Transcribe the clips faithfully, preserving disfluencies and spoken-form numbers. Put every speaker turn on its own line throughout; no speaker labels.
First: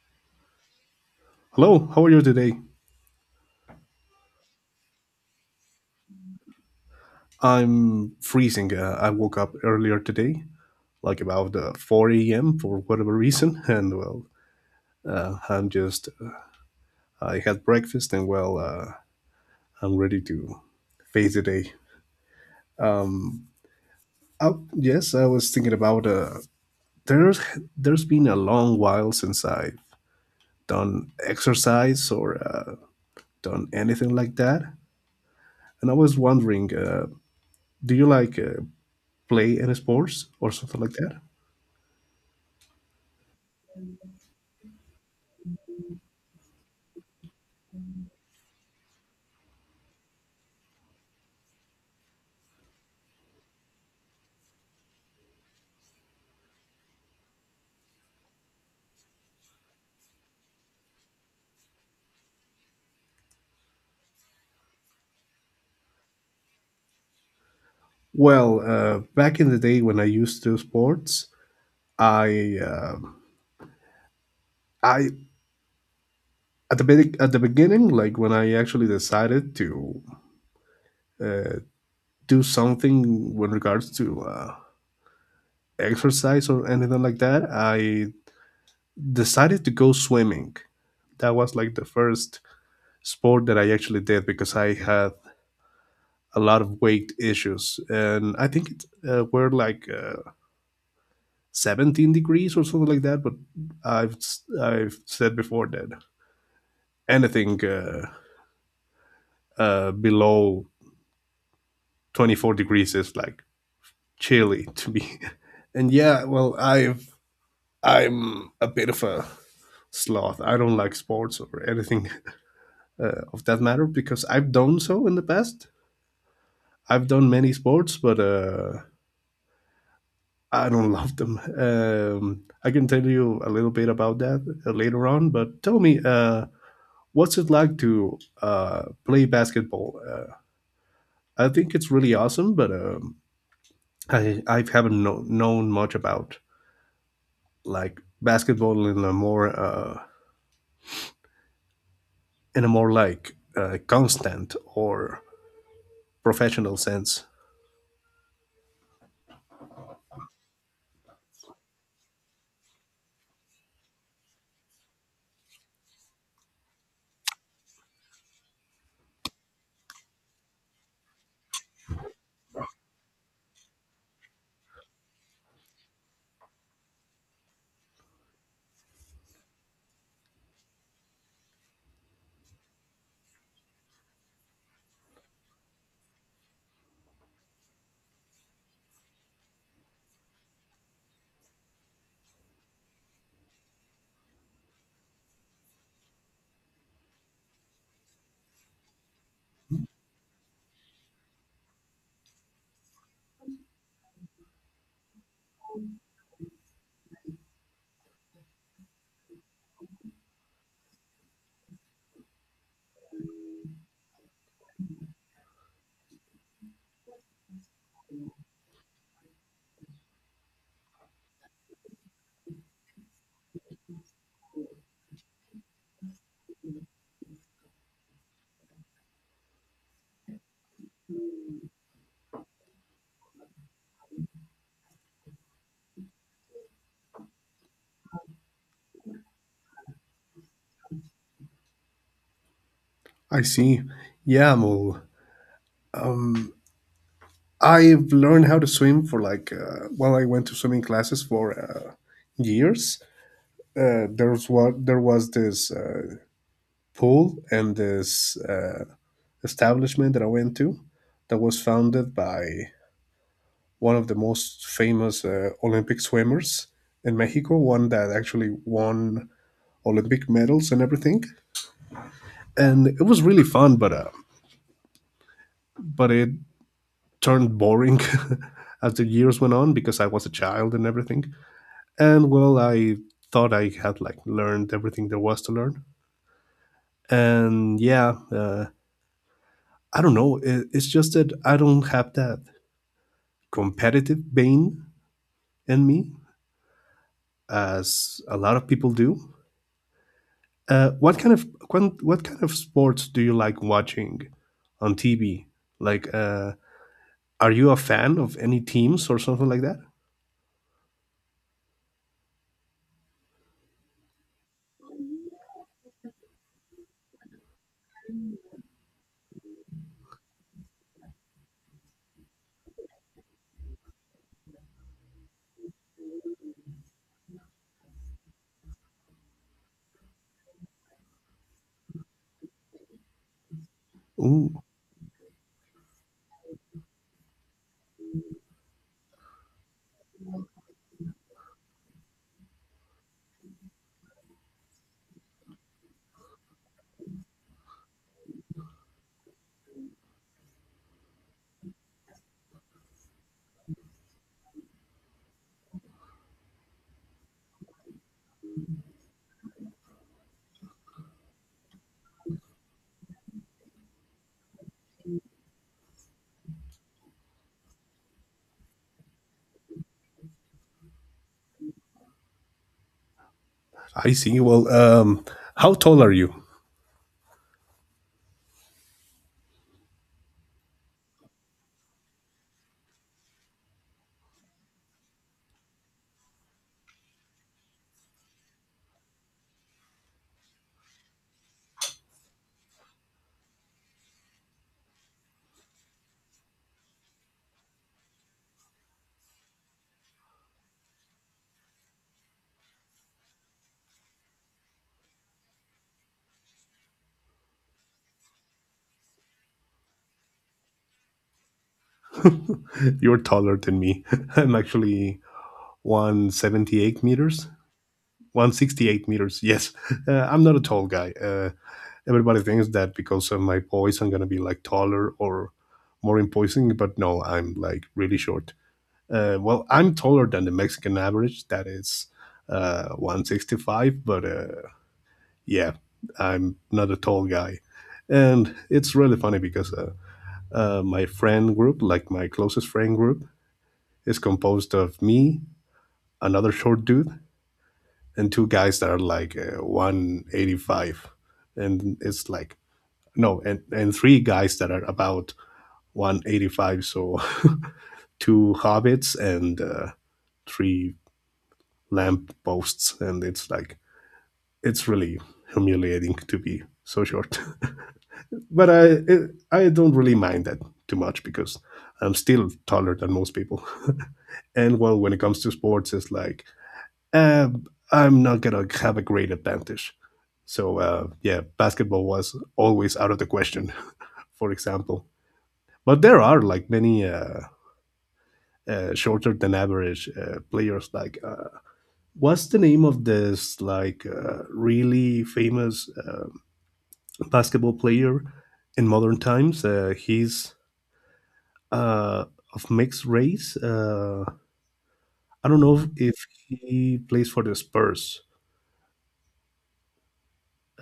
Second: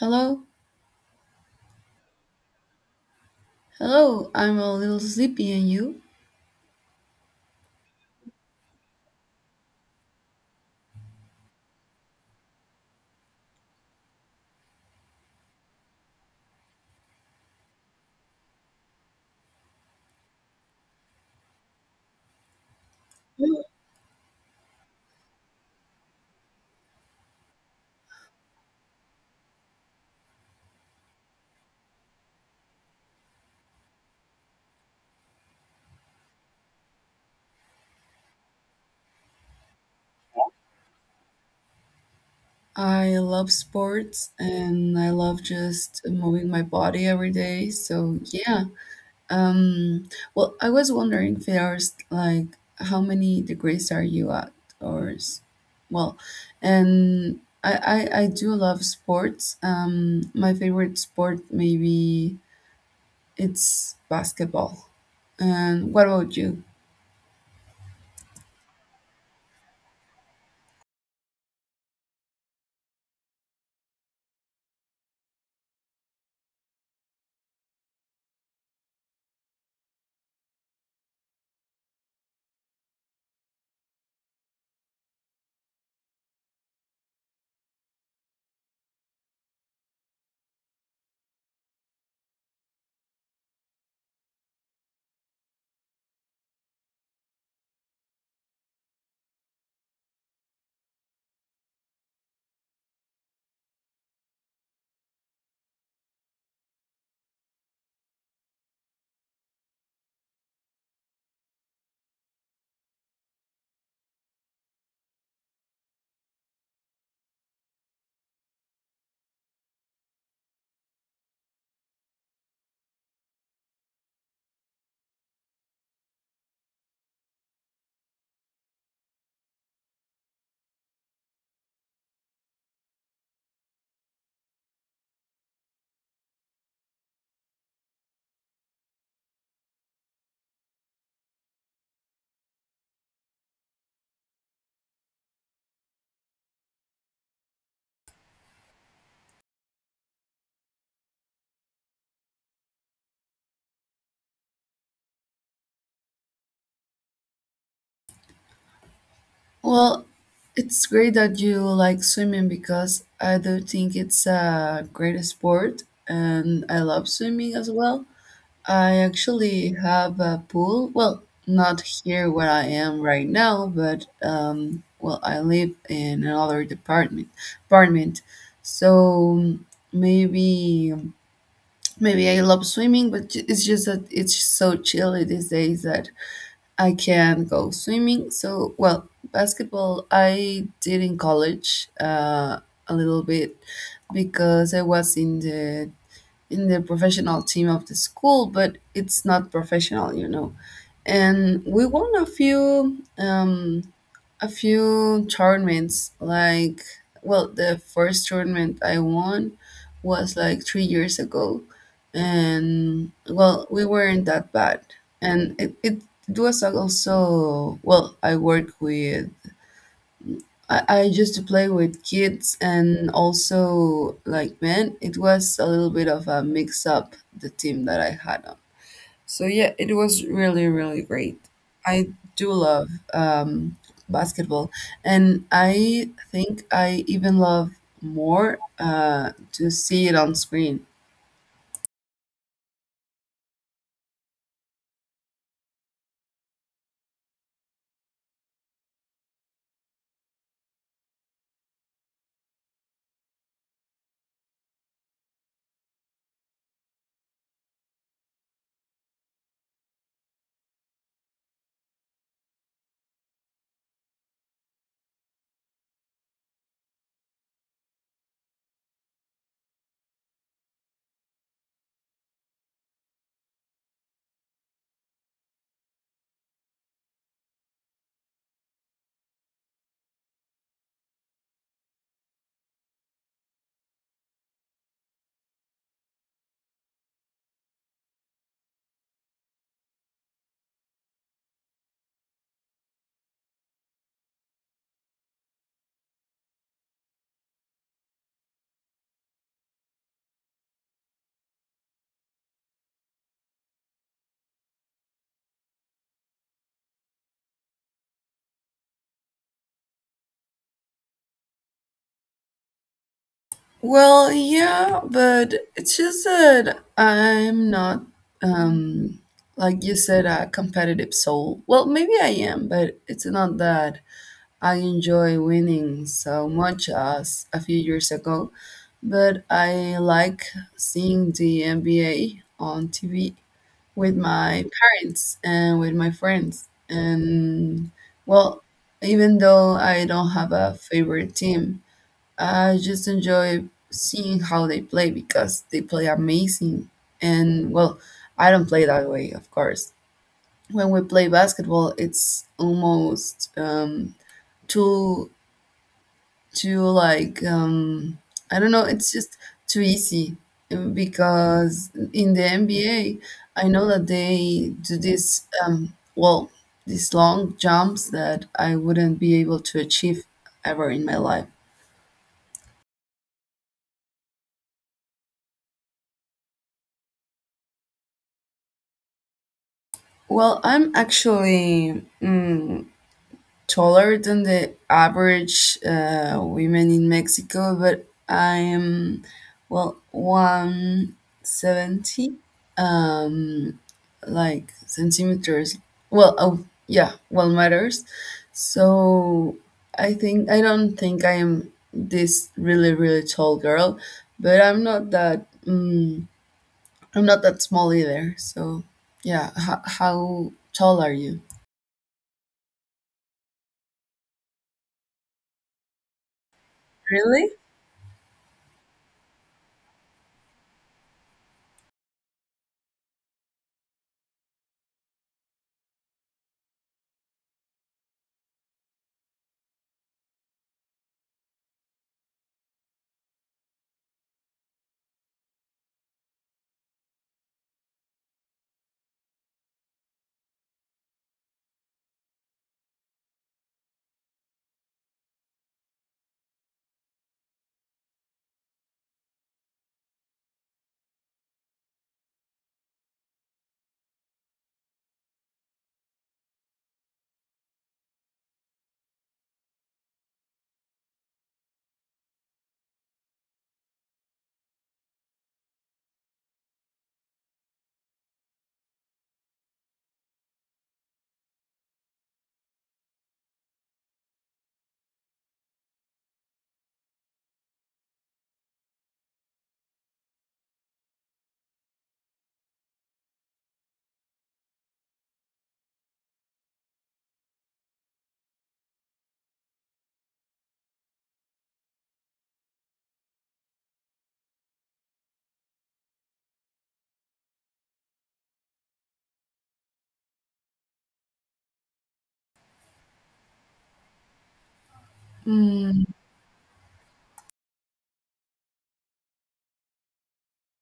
Hello,
Hello, how are you today?
hello. I'm a little sleepy, and you?
I'm freezing. Uh, I woke up earlier today, like about uh, four a m for whatever reason, and well, uh, I'm just, uh, I had breakfast and well, uh, I'm ready to face the day. Oh, yes, I was thinking about, uh, there's, there's been a long while since I've done exercise or uh, done anything like that. And I was wondering, uh, do you like uh, play any sports or something like that?
I love sports and I love just moving my body every day. So yeah. Um. Well, I was wondering, Firas, like, how many degrees are you at, or, s- well, and I I, I do love sports. Um, my favorite sport maybe it's basketball. And what about you?
Well, uh, back in the day when I used to do sports, I uh, I at the be- at the beginning, like when I actually decided to uh, do something with regards to uh, exercise or anything like that, I decided to go swimming. That was like the first sport that I actually did because I had a lot of weight issues, and I think it uh, were like uh, seventeen degrees or something like that. But I've s- I've said before that anything uh, uh, below twenty-four degrees is like chilly to me. and yeah, well, I've I'm a bit of a sloth. I don't like sports or anything uh, of that matter because I've done so in the past. I've done many sports, but uh, I don't love them. Um, I can tell you a little bit about that uh, later on. But tell me, uh, what's it like to uh, play basketball? Uh, I think it's really awesome, but um, I I haven't know, known much about like basketball in a more uh, in a more like uh, constant or professional sense.
Well, it's great that you like swimming because I do think it's a great sport and I love swimming as well. I actually have a pool. Well, not here where I am right now, but um, well, I live in another department apartment. So maybe maybe I love swimming, but ju- it's just that it's so chilly these days that I can go swimming. So, well, basketball I did in college uh, a little bit because I was in the in the professional team of the school, but it's not professional, you know. And we won a few. Um, a few tournaments like well the first tournament I won was like three years ago, and well, we weren't that bad. And it, it, it was also, well, i work with I, I used to play with kids and also like men. It was a little bit of a mix up, the team that I had. So yeah, it was really, really great. I do love um, basketball, and I think I even love more uh, to see it on screen.
I see. Yeah, well, I've learned how to swim for like uh, well, I went to swimming classes for uh, years. Uh, there was what there was this uh, pool and this uh, establishment that I went to that was founded by one of the most famous uh, Olympic swimmers in Mexico, one that actually won Olympic medals and everything. And it was really fun, but uh, but it turned boring as the years went on because I was a child and everything. And well, I thought I had like learned everything there was to learn. And yeah, uh, I don't know. It, it's just that I don't have that competitive vein in me as a lot of people do. Uh, what kind of what, what kind of sports do you like watching on T V? Like, uh, are you a fan of any teams or something like that?
Well, yeah, but it's just that I'm not, um, like you said, a competitive soul. Well, maybe I am, but it's not that I enjoy winning so much as a few years ago, but I like seeing the N B A on T V with
Ooh,
my parents and with my friends. And well, even though I don't have a favorite team, I just enjoy seeing how they play because they play amazing. And well, I don't play that way, of course. When we play basketball, it's almost um, two to like um I don't know, it's just too easy. Um, because in the NBA, I know that they do this um well, these long jumps that I wouldn't be able to achieve ever in my life.
I see. Well, um, how tall are you?
Well, I'm actually mm, taller than the average uh, women in Mexico, but I am, well, one seventy like centimeters, well, oh yeah, well, matters. So I think I don't think I am this really, really tall girl, but I'm not that um, I'm not that small either. So yeah. H- how tall are you?
You're taller than me. I'm actually one seventy-eight meters, one sixty-eight meters. Yes, uh, I'm not a tall guy. Uh, everybody thinks that because of my voice, I'm gonna be like taller or more imposing, but no, I'm like really short. Uh, well, I'm taller than the Mexican average. That is uh, one sixty-five, but uh, yeah, I'm not a tall guy. And it's really funny because uh, uh, my friend group, like my closest friend group, is composed of me, another short dude, and two guys that are like uh, one eighty-five. And it's like, no, and, and three guys that are about one eighty-five. So two hobbits and uh, three lamp posts, and it's like it's really humiliating to be so short. but I it, I don't really mind that too much because I'm still taller than most people. And well, when it comes to sports, it's like eh, I'm not gonna have a great advantage. So uh, yeah, basketball was always out of the question. For example, but there are like many. Uh, uh, shorter than average uh, players. Like, uh, what's the name of this like uh, really famous uh, basketball player in modern times? Uh, he's uh, of mixed race. Uh, I don't know
Really?
if he plays for the Spurs.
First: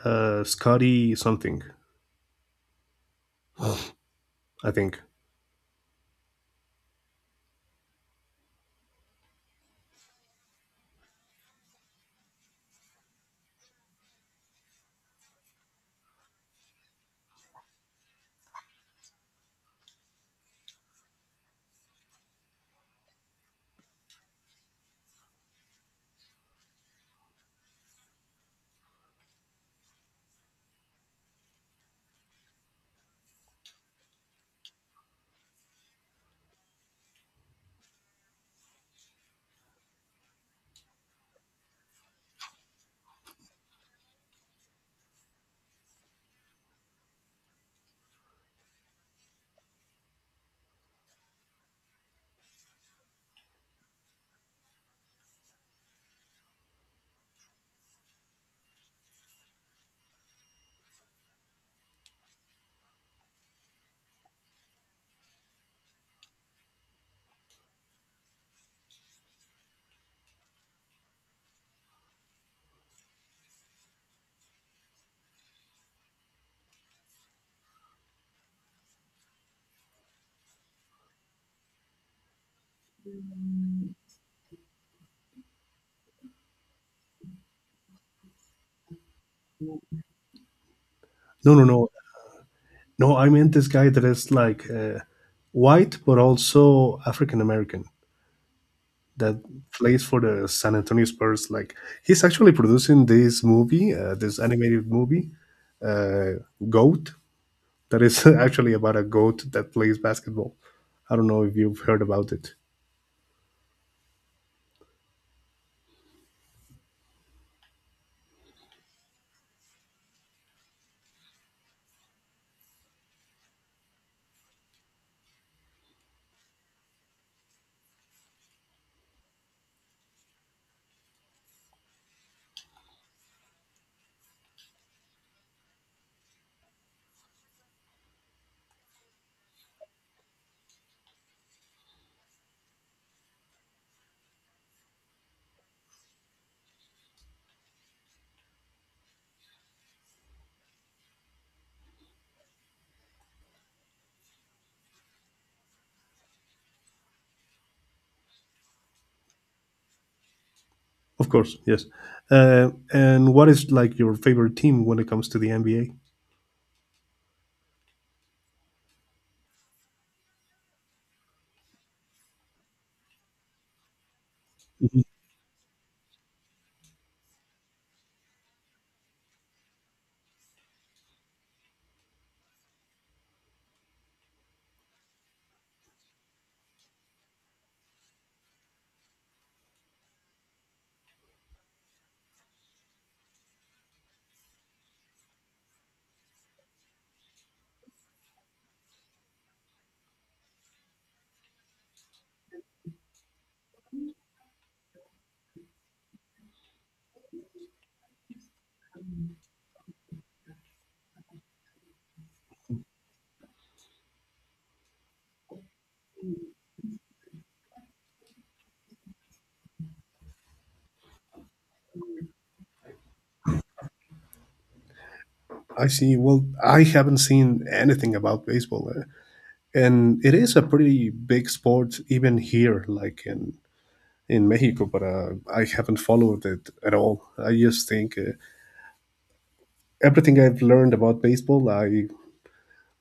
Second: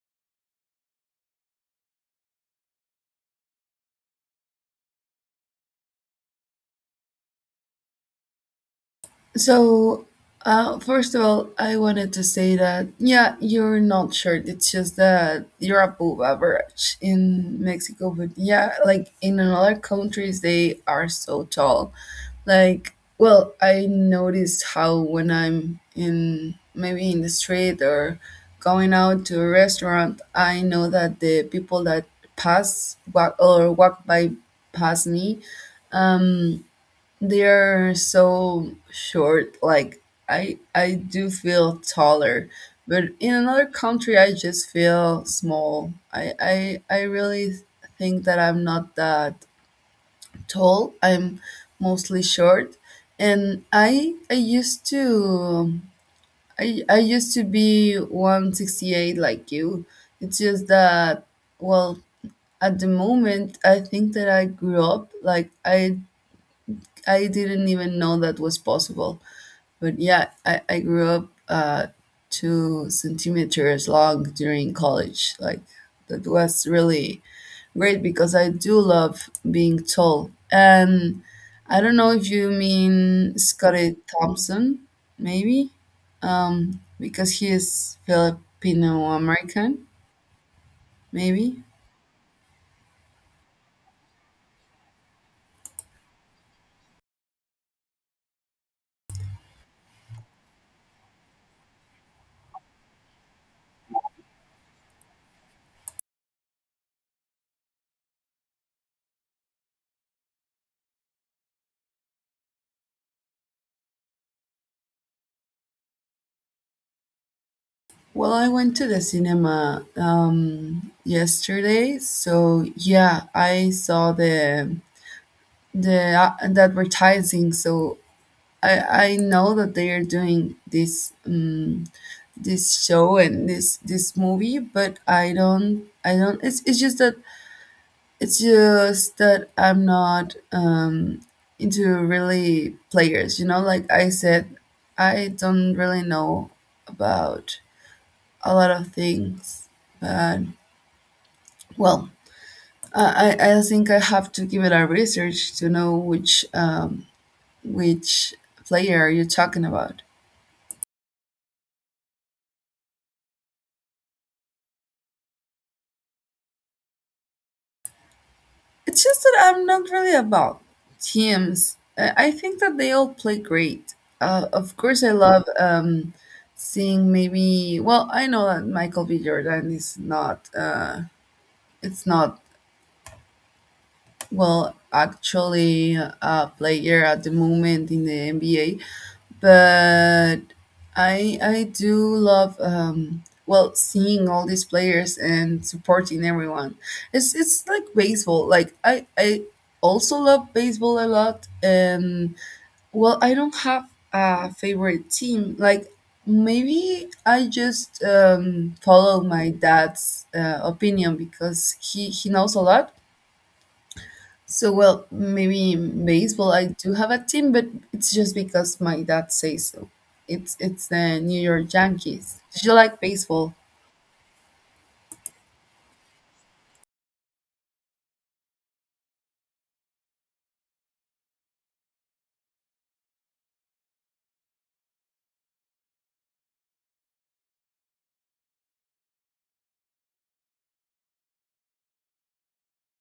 Uh, Scotty something, I think.
So, uh, first of all, I wanted to say that, yeah, you're not short. It's just that you're above average in Mexico. But yeah, like in another countries, they are so tall. Like, well, I noticed how when I'm in maybe in the street or going out to a restaurant, I know that the people that pass walk, or walk by past me, they're so short. Like I I do feel taller, but in another country I just feel small. I I I really think that I'm not that tall. I'm mostly short, and I I used to I I used to be one sixty-eight like you. It's just that, well, at the moment I think that I grew up. Like i i didn't even know that was possible, but yeah, I, I grew up uh, two centimeters long during college. Like, that was really great because I do love being tall. And I don't know if you mean Scotty Thompson, maybe, um, because he is Filipino American,
No,
maybe.
no, no, no. I meant this guy that is like uh, white but also African American that plays for the San Antonio Spurs. Like he's actually producing this movie, uh, this animated movie, uh, Goat. that is actually about a goat that plays basketball. I don't know if you've heard about it.
Well, I went to the cinema um, yesterday, so yeah, I saw the the uh, the advertising. So I I know that they are doing this um this show and this this movie, but I don't I don't. It's it's just that it's just that I'm not um into really players. You know, like I said, I don't really know about a lot of things, but well. I, I I think I have to give it a research to know which um, which player are you talking about?
Of course, yes. Uh, and what is like your favorite team when it comes to the N B A?
It's just that I'm not really about teams. Uh, I think that they all play great. Uh, of course,
Mhm.
I love um, seeing maybe. Well, I know that Michael B. Jordan is not. Uh, it's not, well, actually, a player at the moment in the N B A, but I I do love um, well, seeing all these players and supporting everyone. It's it's like baseball. Like I I also love baseball a lot, and well, I don't have a favorite team. Like, maybe I just um, follow my dad's uh, opinion because he he knows a lot. So, well, maybe in baseball I do have a team, but it's just because my dad says so. It's it's the New York Yankees. Do you like baseball?
I see. Well, I haven't seen anything about baseball, uh, and it is a pretty big sport even here, like in in Mexico. But uh, I haven't followed it at all. I just think uh, everything I've learned about baseball, I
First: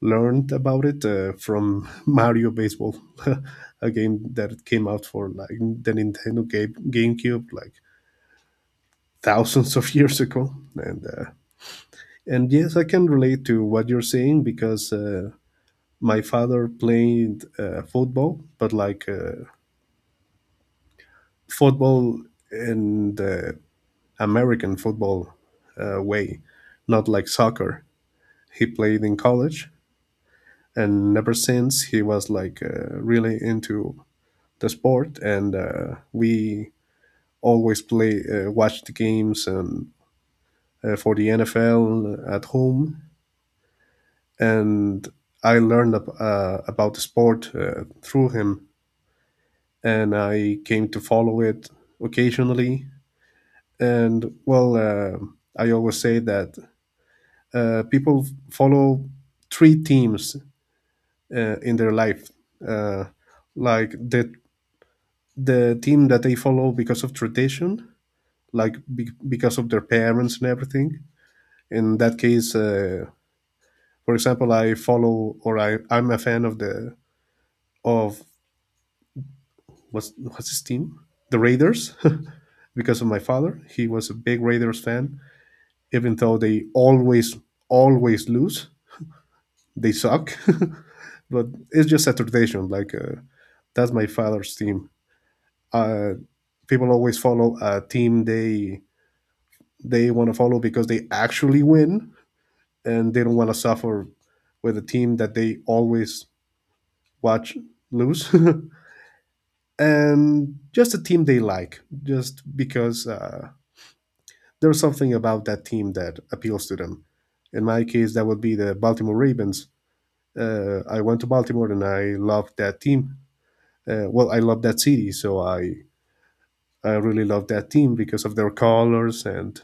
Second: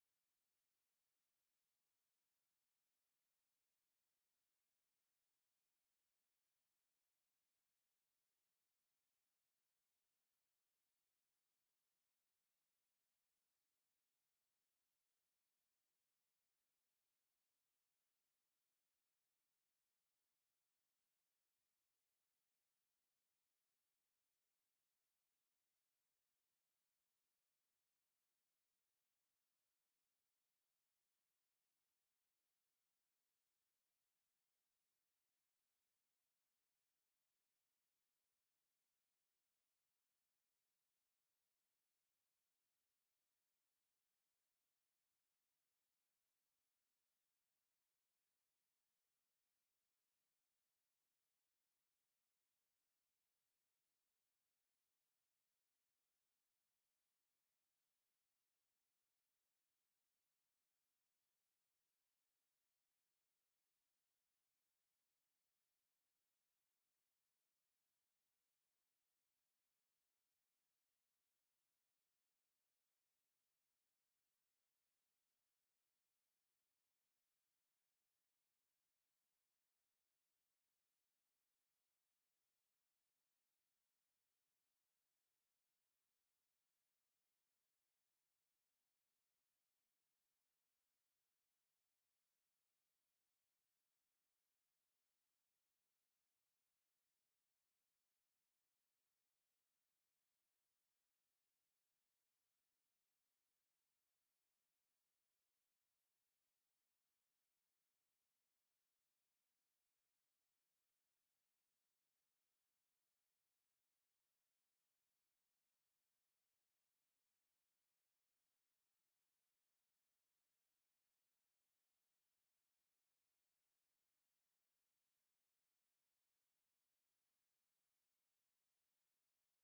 learned about it uh, from Mario Baseball, a game that came out for like the Nintendo game, GameCube like thousands of years ago. And uh, and yes, I can relate to what you're saying because uh, my father played uh, football, but like uh, football in the American football uh, way, not like soccer. He played in college, and ever since he was like uh, really into the sport, and uh, we always play uh, watch the games and uh, for the N F L at home. And I learned uh, about the sport uh, through him, and I came to follow it occasionally. And well, uh, I always say that uh, people follow three teams uh, in their life, uh, like the the team that they follow because of tradition, like be- because of their parents and everything. In that case, uh, for example, I follow or I I'm a fan of the of what's what's his team, the Raiders, because of my father. He was a big Raiders fan, even though they always always lose. They suck, but it's just a tradition. Like uh, that's my father's team. Uh, people always follow a team they they want to follow because they actually win and they don't want to suffer with a team that they always watch lose, and just a team they like just because uh, there's something about that team that appeals to them. In my case that would be the baltimore ravens uh, i went to Baltimore and I loved that team. Uh, well i love that city, so i i really love that team because of their colors and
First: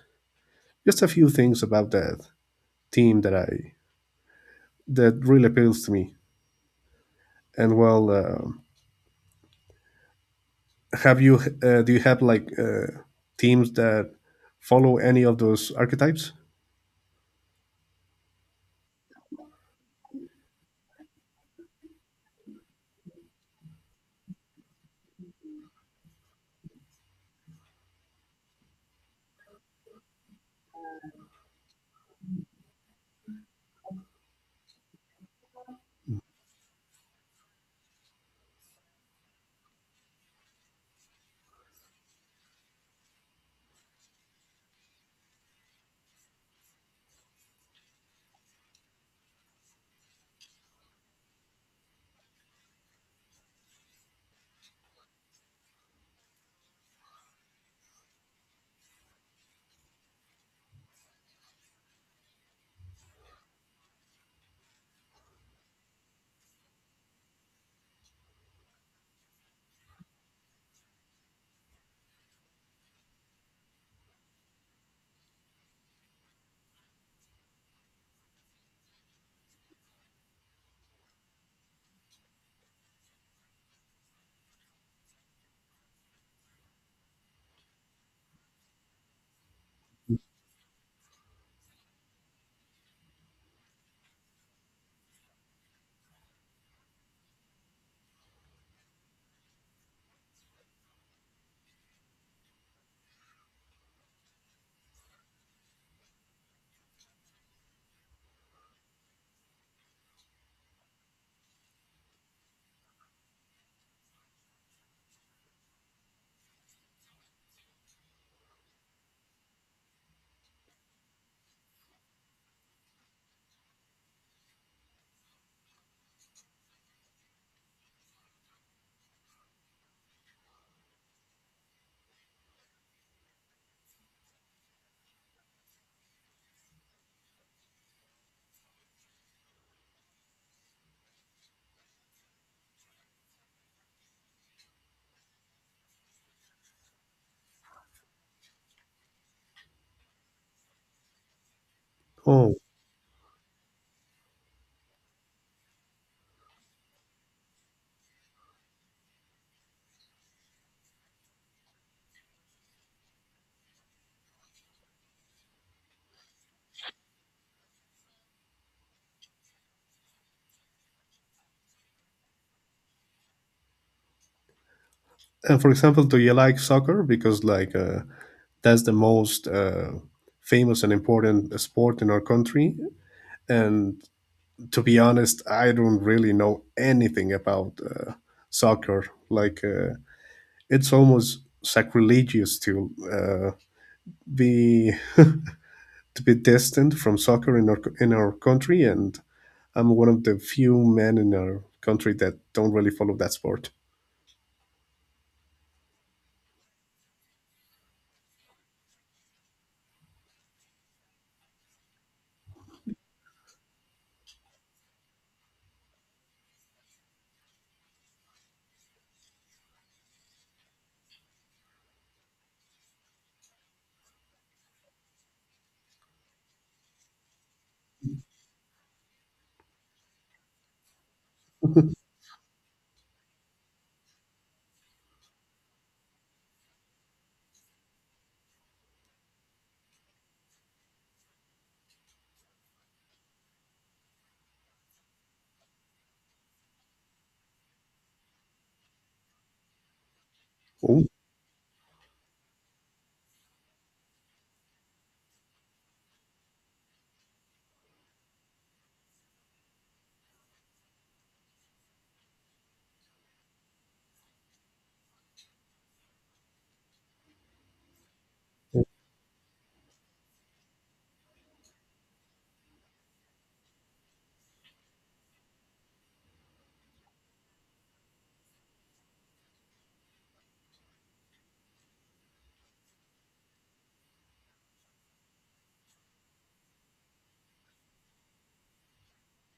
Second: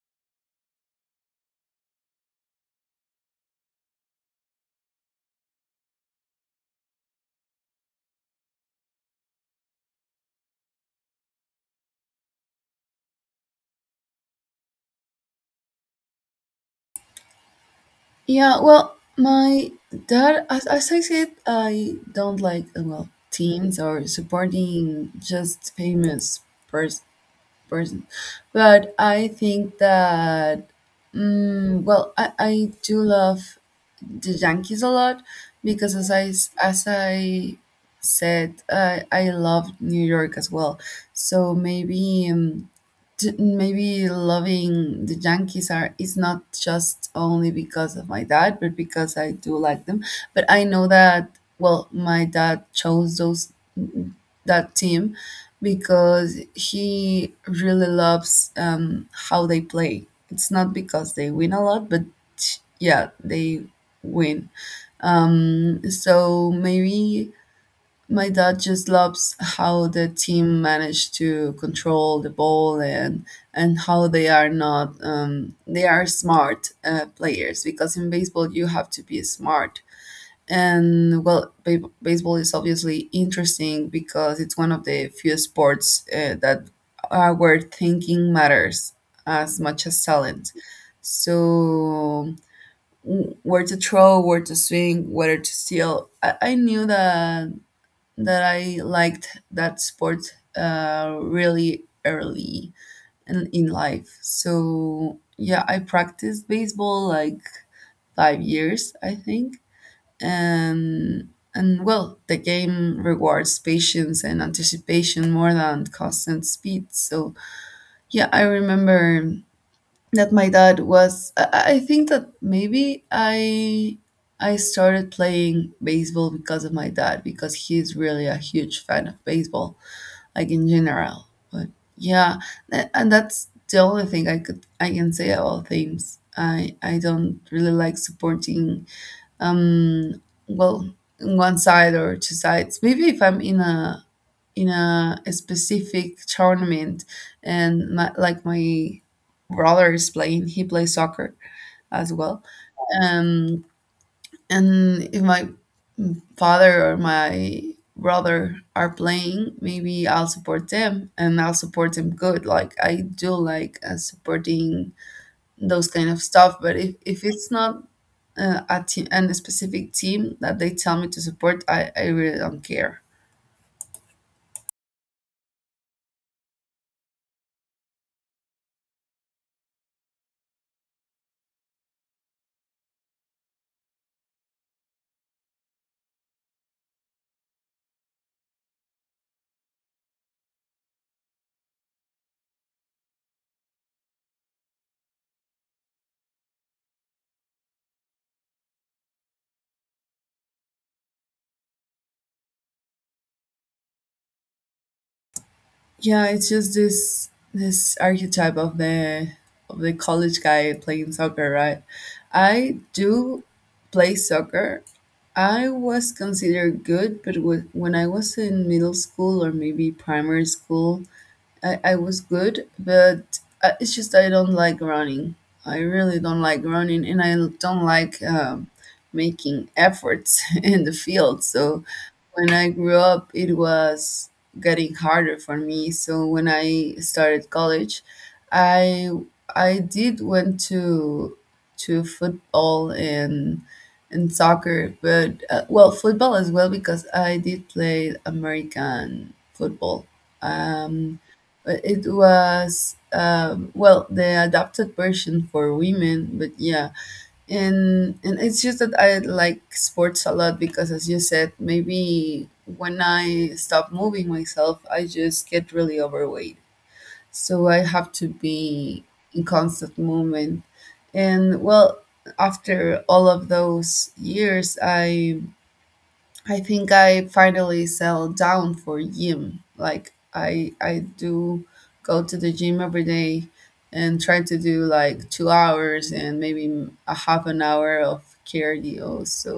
just a few things about that team that i that really appeals to me. And well, um, have you uh, do you have like uh, teams that follow any of those archetypes?
Yeah, well, my dad, as, as I said, I don't like uh, well, teams or supporting just famous pers- person, but I think that mm, well, I I do love the Yankees a lot because as I s- as I said, I I love New York as well. So maybe um, t- maybe loving the Yankees are is not just only because of my dad, but because I do like them. But I know that, well, my dad chose those that team because he really loves um, how they play. It's not because they win a lot, but yeah, they win. So maybe my dad just loves how the team managed to control the ball and and how they are not um, they are smart uh, players because in baseball you have to be smart. And well, ba- baseball is obviously interesting because it's one of the few sports uh, that are where thinking matters as much as talent. So w- where to throw, where to swing, whether to steal. I, I knew that that I liked that sport uh, really early in, in life. So yeah, I practiced baseball like five years, I think, and and well, the game rewards patience and anticipation more than constant speed. So yeah, I remember that my dad was. I, I I think that maybe I I started playing baseball because of my dad because he's really a huge fan of baseball like in general. But yeah, tha- and that's the only thing I could I can say about themes. I I don't really like supporting um well one side or two sides. Maybe if I'm in a in a, a specific tournament and my, like my brother is playing. He plays soccer as well.
Oh,
Um, and if my father or my brother are playing, maybe I'll support them and I'll support them good. Like I do like uh, supporting those kind of stuff, but if, if it's not uh, a team and a specific team that they tell me to support, I, I really don't care.
and for example, do you like soccer because like uh, that's the most uh, famous and important sport in our country? And to be honest, I don't really know anything about uh, soccer. Like uh, it's almost sacrilegious to uh, be to be distant from soccer in our in our country, and I'm one of the few men in our country that don't really follow that sport.
Yeah, it's just this this archetype of the of the college guy playing soccer, right? I do play soccer. I was considered good, but wa- when I was in middle school or maybe primary school, I, I was good, but I- it's just I don't like running. I really don't like running, and I don't like um, making efforts in the field. So when I grew up, it was getting harder for me. So when I started college, I I did went to to football and and soccer, but uh, well, football as well because I did play American football.
Oh.
Um, but it was um, well, the adapted version for women, but yeah, and and it's just that I like sports a lot because, as you said, maybe when I stop moving myself, I just get really overweight. So I have to be in constant movement. And well, after all of those years, I I think I finally settled down for gym. Like I I do go to the gym every day and try to do like two hours and maybe a half an hour of cardio. So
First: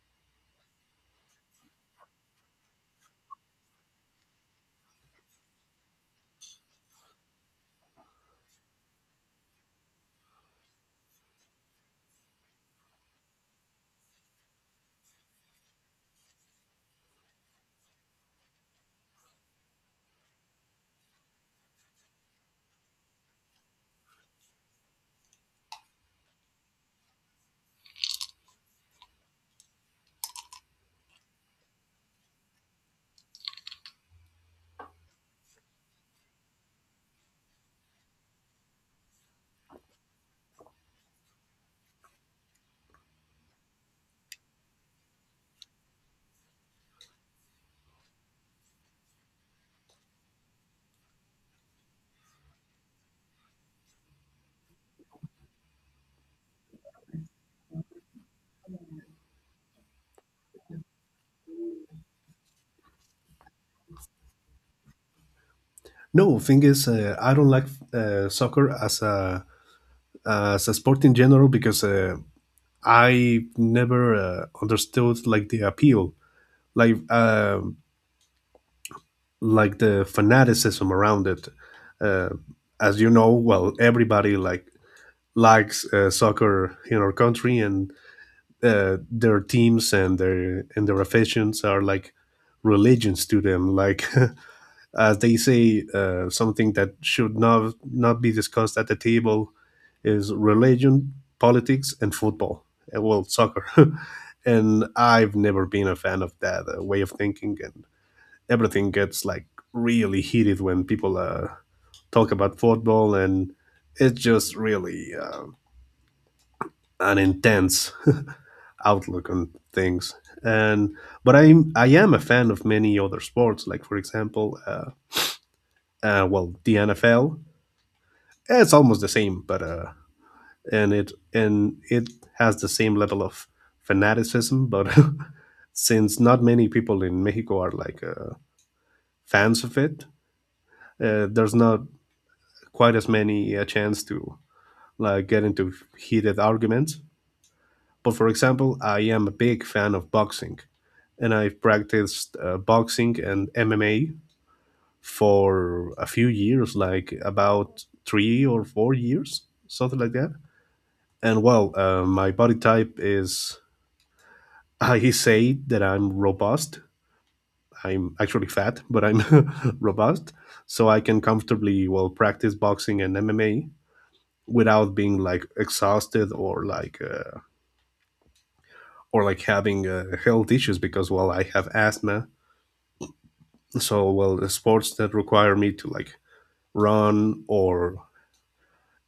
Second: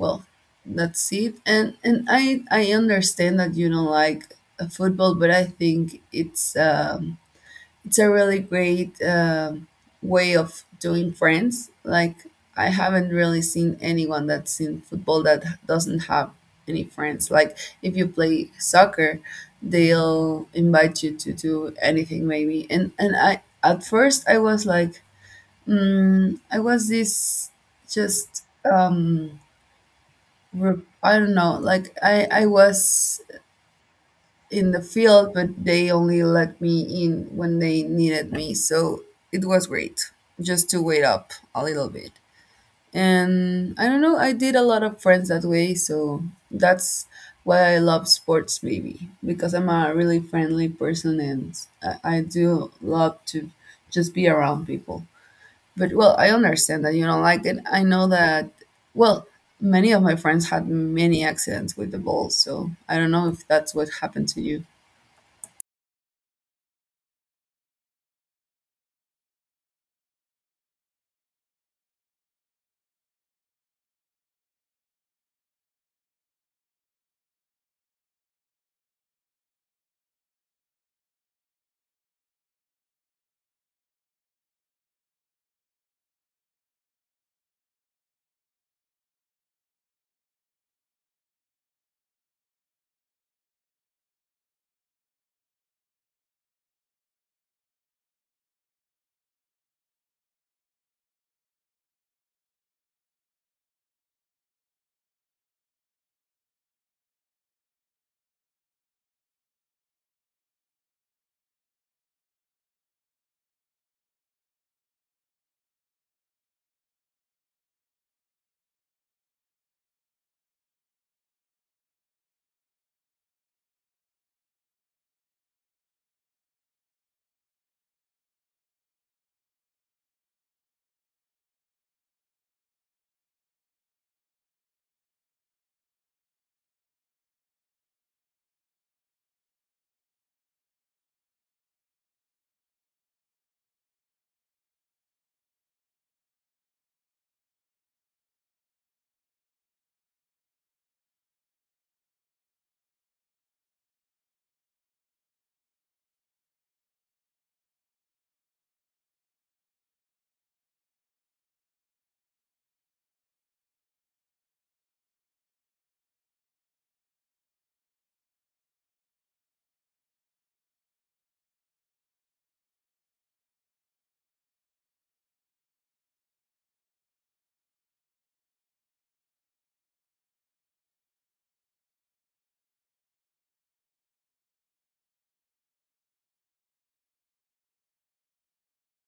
well, that's it. And and I I understand that you don't like uh, football, but I think it's um it's a really great um way of doing friends. Like, I haven't really seen anyone that's in football that doesn't have any friends. Like, if you play soccer, they'll invite you to do anything, maybe. And and I at first I was like, mm, I was this just um, re- I don't know. Like, I I was in the field, but they only let me in when they needed me. So it was great just to wait up a little bit. And I don't know, I did a lot of friends that way. So that's why I love sports, maybe because I'm a really friendly person and I, I do love to just be around people. But well, I understand that you don't like it. I know that, well, many of my friends had many accidents with the ball. So I don't know if that's what happened to you.
No, thing is, uh, I don't like uh, soccer as a as a sport in general because uh, I never uh, understood like the appeal, like um like the fanaticism around it. Uh, as you know, well, everybody like likes uh, soccer in our country, and uh, their teams and their and their affections are like religions to them, like as they say, uh, something that should not not be discussed at the table is religion, politics and football, uh, well soccer. And I've never been a fan of that uh, way of thinking, and everything gets like really heated when people uh, talk about football, and it's just really uh, an intense outlook on things. And but I I am a fan of many other sports, like for example, uh, uh, well, the N F L. It's almost the same, but uh, and it and it has the same level of fanaticism, but since not many people in Mexico are like uh, fans of it, uh, there's not quite as many a chance to like get into heated arguments. But for example, I am a big fan of boxing, and I've practiced uh, boxing and M M A for a few years, like about three or four years, something like that. And well, uh, my body type is I say that I'm robust. I'm actually fat, but I'm robust, so I can comfortably well practice boxing and M M A without being like exhausted or like uh, or like having uh, health issues, because well I have asthma, so well the sports that require me to like run or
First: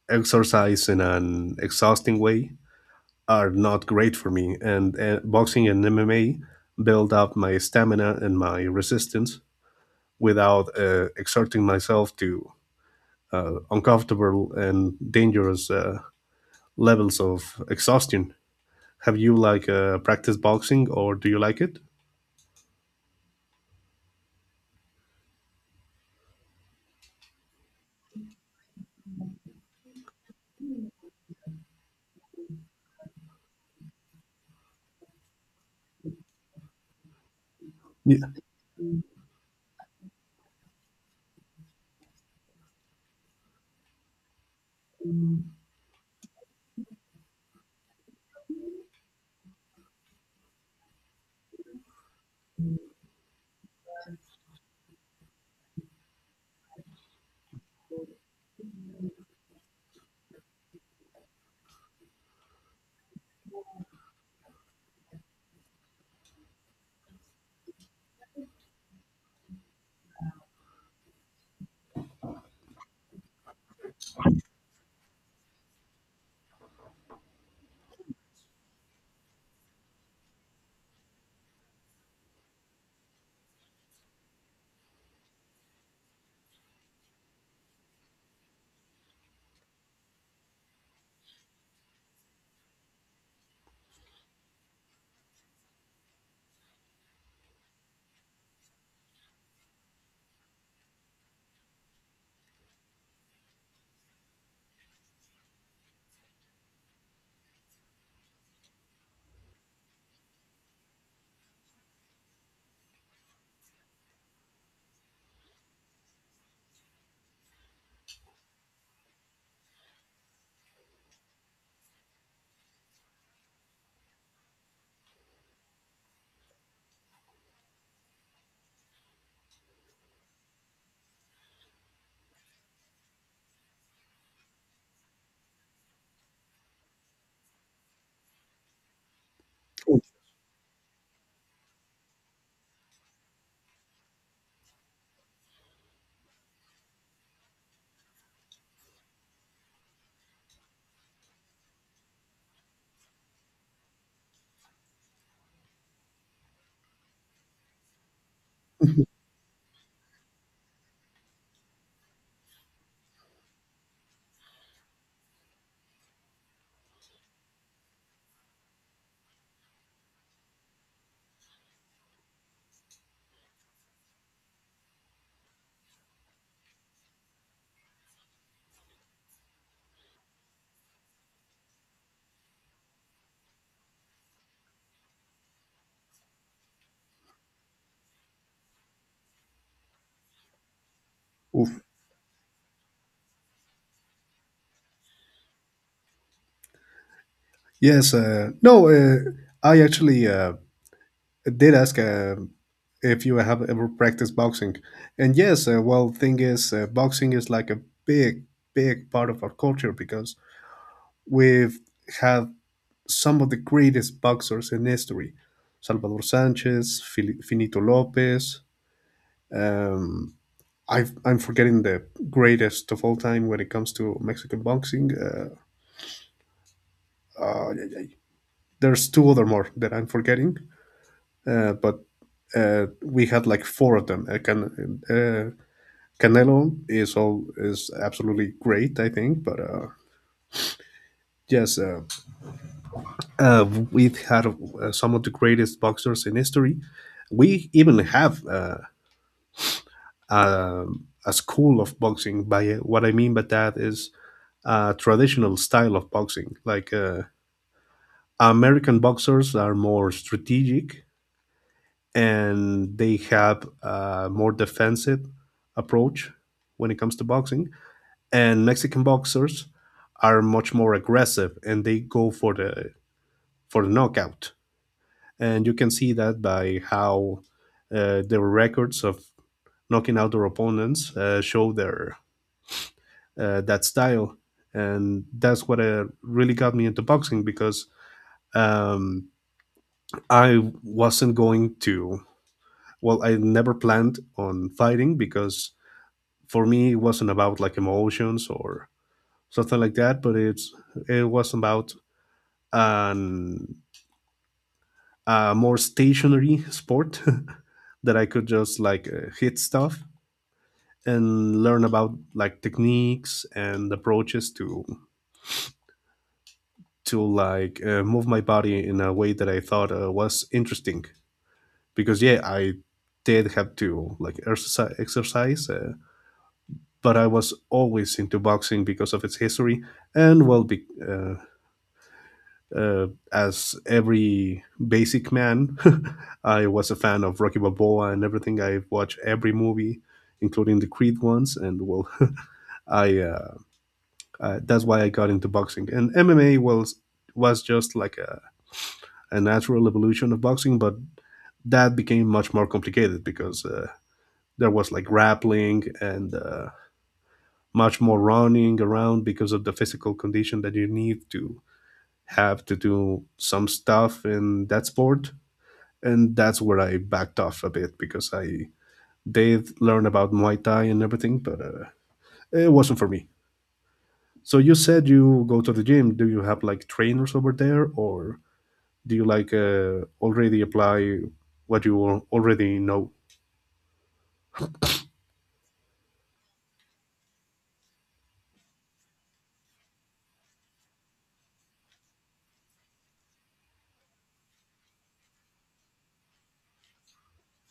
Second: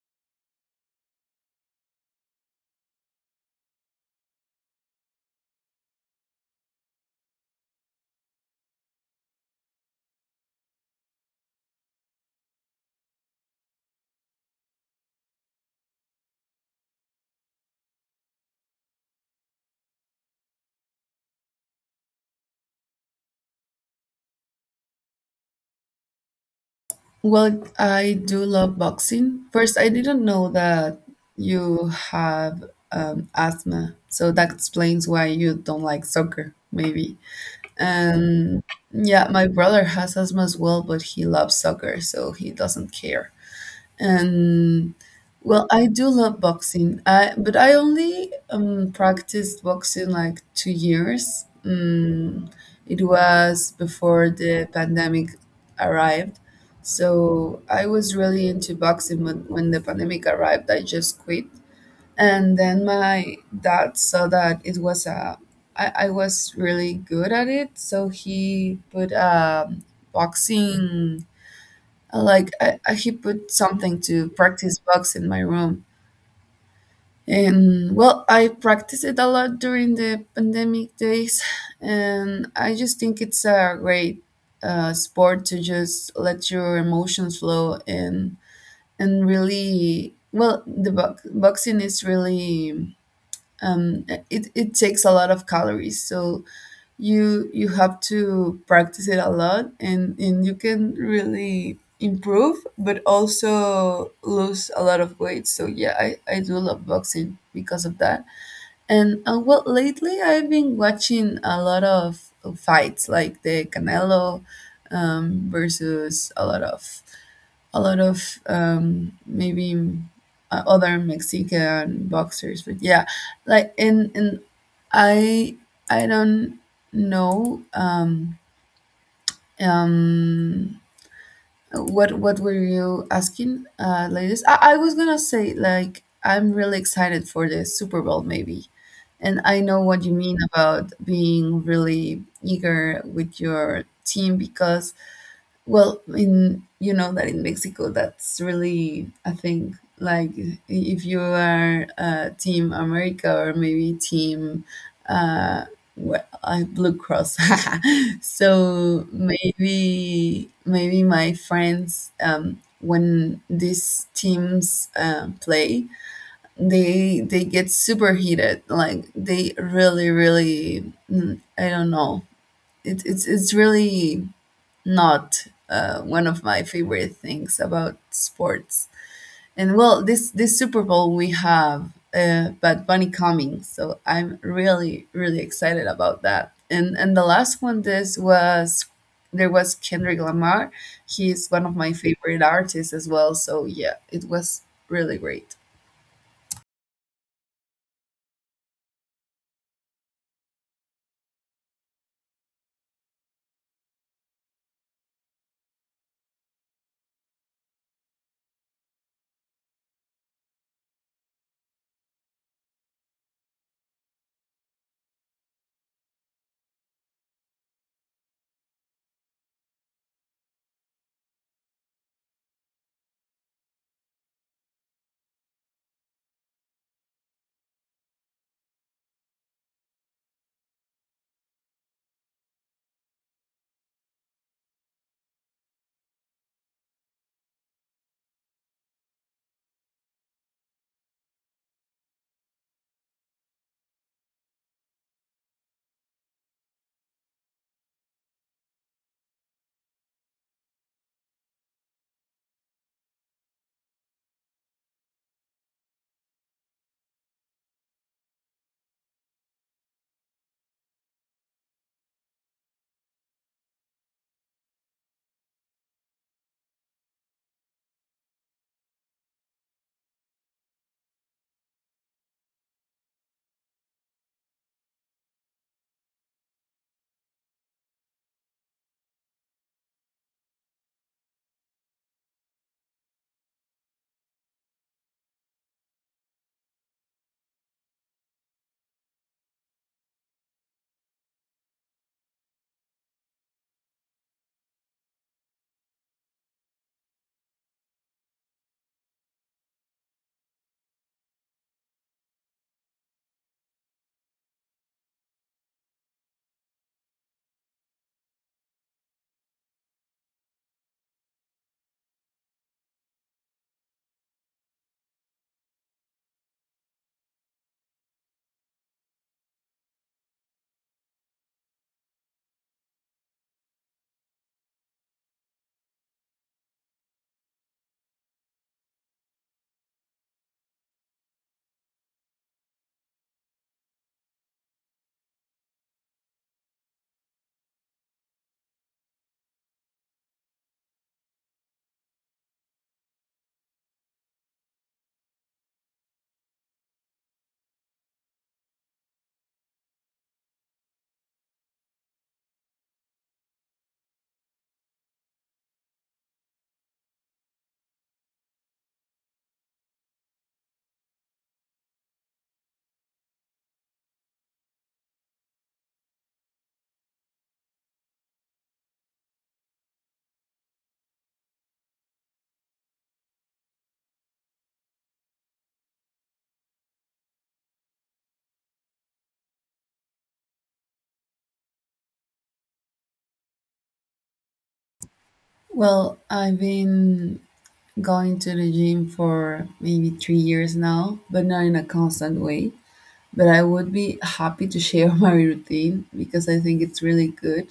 exercise in an exhausting way are not great for me. And uh, boxing and MMA build up my stamina and my resistance without uh, exerting myself to uh, uncomfortable and dangerous uh, levels of exhaustion. Have you like uh, practiced boxing, or do you like it?
Well, I do love boxing. First, I didn't know that you have um, asthma, so that explains why you don't like soccer, maybe.
Yeah.
And yeah, my brother has asthma as well, but he loves soccer, so he doesn't care. And well, I do love boxing. I But I only um, practiced boxing like two years. Mm, it was before the pandemic arrived, so I was really into boxing. But when the pandemic arrived, I just quit. And then my dad saw that it was a I, I was really good at it, so he put a boxing, like, I, I, he put something to practice box in my room, and well, I practiced it a lot during the pandemic days, and I just think it's a great uh, sport to just let your emotions flow and and really well, the bo- boxing is really um, it it takes a lot of calories, so you you have to practice it a lot, and and you can really improve, but also lose a lot of weight. So yeah, I I do love boxing because of that. And uh, well, lately I've been watching a lot of fights, like the Canelo um, versus a lot of a lot of um, maybe uh, other Mexican boxers. But yeah, like and and I I don't know um, um, what what were you asking uh ladies I, I was gonna say, like, I'm really excited for the Super Bowl maybe. And I know what
Oof,
you mean about being really eager with your team because, well, in you know that in Mexico, that's really a thing. Like, if you are uh, Team America or maybe Team uh, well, uh, Blue Cross, so maybe maybe my friends um, when these teams uh, play, they they get super heated. Like they really really, mm, I don't know. It, it's it's really not uh, one of my favorite things about sports. And well, this this Super Bowl we have uh, Bad Bunny coming, so I'm really, really excited about that. And and the last one this was there was Kendrick Lamar. He's one of
oof.
my favorite artists as well. So yeah, it was really great.
Yes, uh, no, uh, i actually uh, did ask uh, if you have ever practiced boxing. And yes, uh, well, thing is, uh, boxing is like a big, big part of our culture because we've had some of the greatest boxers in history: Salvador Sanchez, Fili- Finito Lopez. Um, I've, I'm forgetting the greatest of all time when it comes to Mexican boxing. Uh, uh, there's two other more that I'm forgetting, uh, but uh, we had like four of them. I can uh, Canelo is all is absolutely great, I think. But uh, yes, uh, uh, we've had uh, some of the greatest boxers in history. We even have uh, a, a school of boxing. By what I mean by that is a traditional style of boxing. Like uh, American boxers are more strategic and they have a more defensive approach when it comes to boxing, and Mexican boxers are much more aggressive and they go for the for the knockout. And you can see that by how uh, their records of knocking out their opponents uh, show their uh, that style. And that's what uh, really got me into boxing because um, I wasn't going to. Well, I never planned on fighting because for me it wasn't about like emotions or something like that, but it's it was about an a more stationary sport that I could just like uh, hit stuff and learn about like techniques and approaches to to like uh, move my body in a way that I thought uh, was interesting because yeah I did have to like exercise, exercise uh, but I was always into boxing because of its history. And well be, uh, uh, as every basic man, I was a fan of Rocky Balboa and everything. I watched every movie, including the Creed ones, and well, I uh, uh, that's why I got into boxing. And M M A was was just like a, a natural evolution of boxing, but that became much more complicated because uh, there was like grappling and uh, much more running around because of the physical condition that you need to have to do some stuff in that sport. And that's where I backed off a bit because I did learn about Muay Thai and everything, but uh, it wasn't for me. So you said you go to the gym. Do you have like trainers over there, or do you like uh, already apply what you al- already know?
Well, I've been going to the gym for maybe three years now, but not in a constant way. But I would be happy to share my routine because I think it's really good.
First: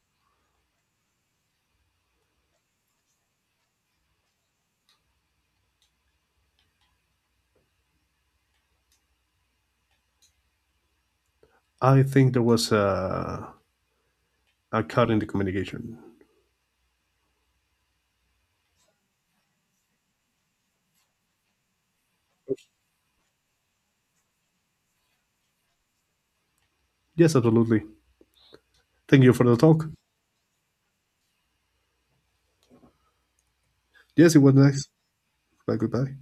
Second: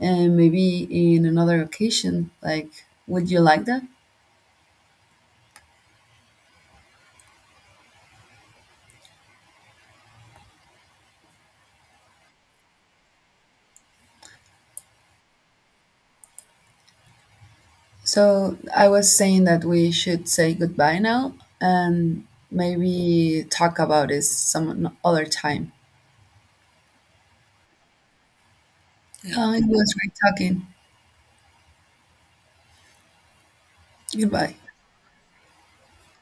And maybe in another occasion, like, would you like that?
I think there was a, a cut in the communication.
So I was saying that we should say goodbye now and maybe talk about this some other time.
Yes, absolutely. Thank you
Yeah.
for
Uh,
the
it
talk.
was great talking.
Yes, it
Goodbye.
was nice. Bye, goodbye.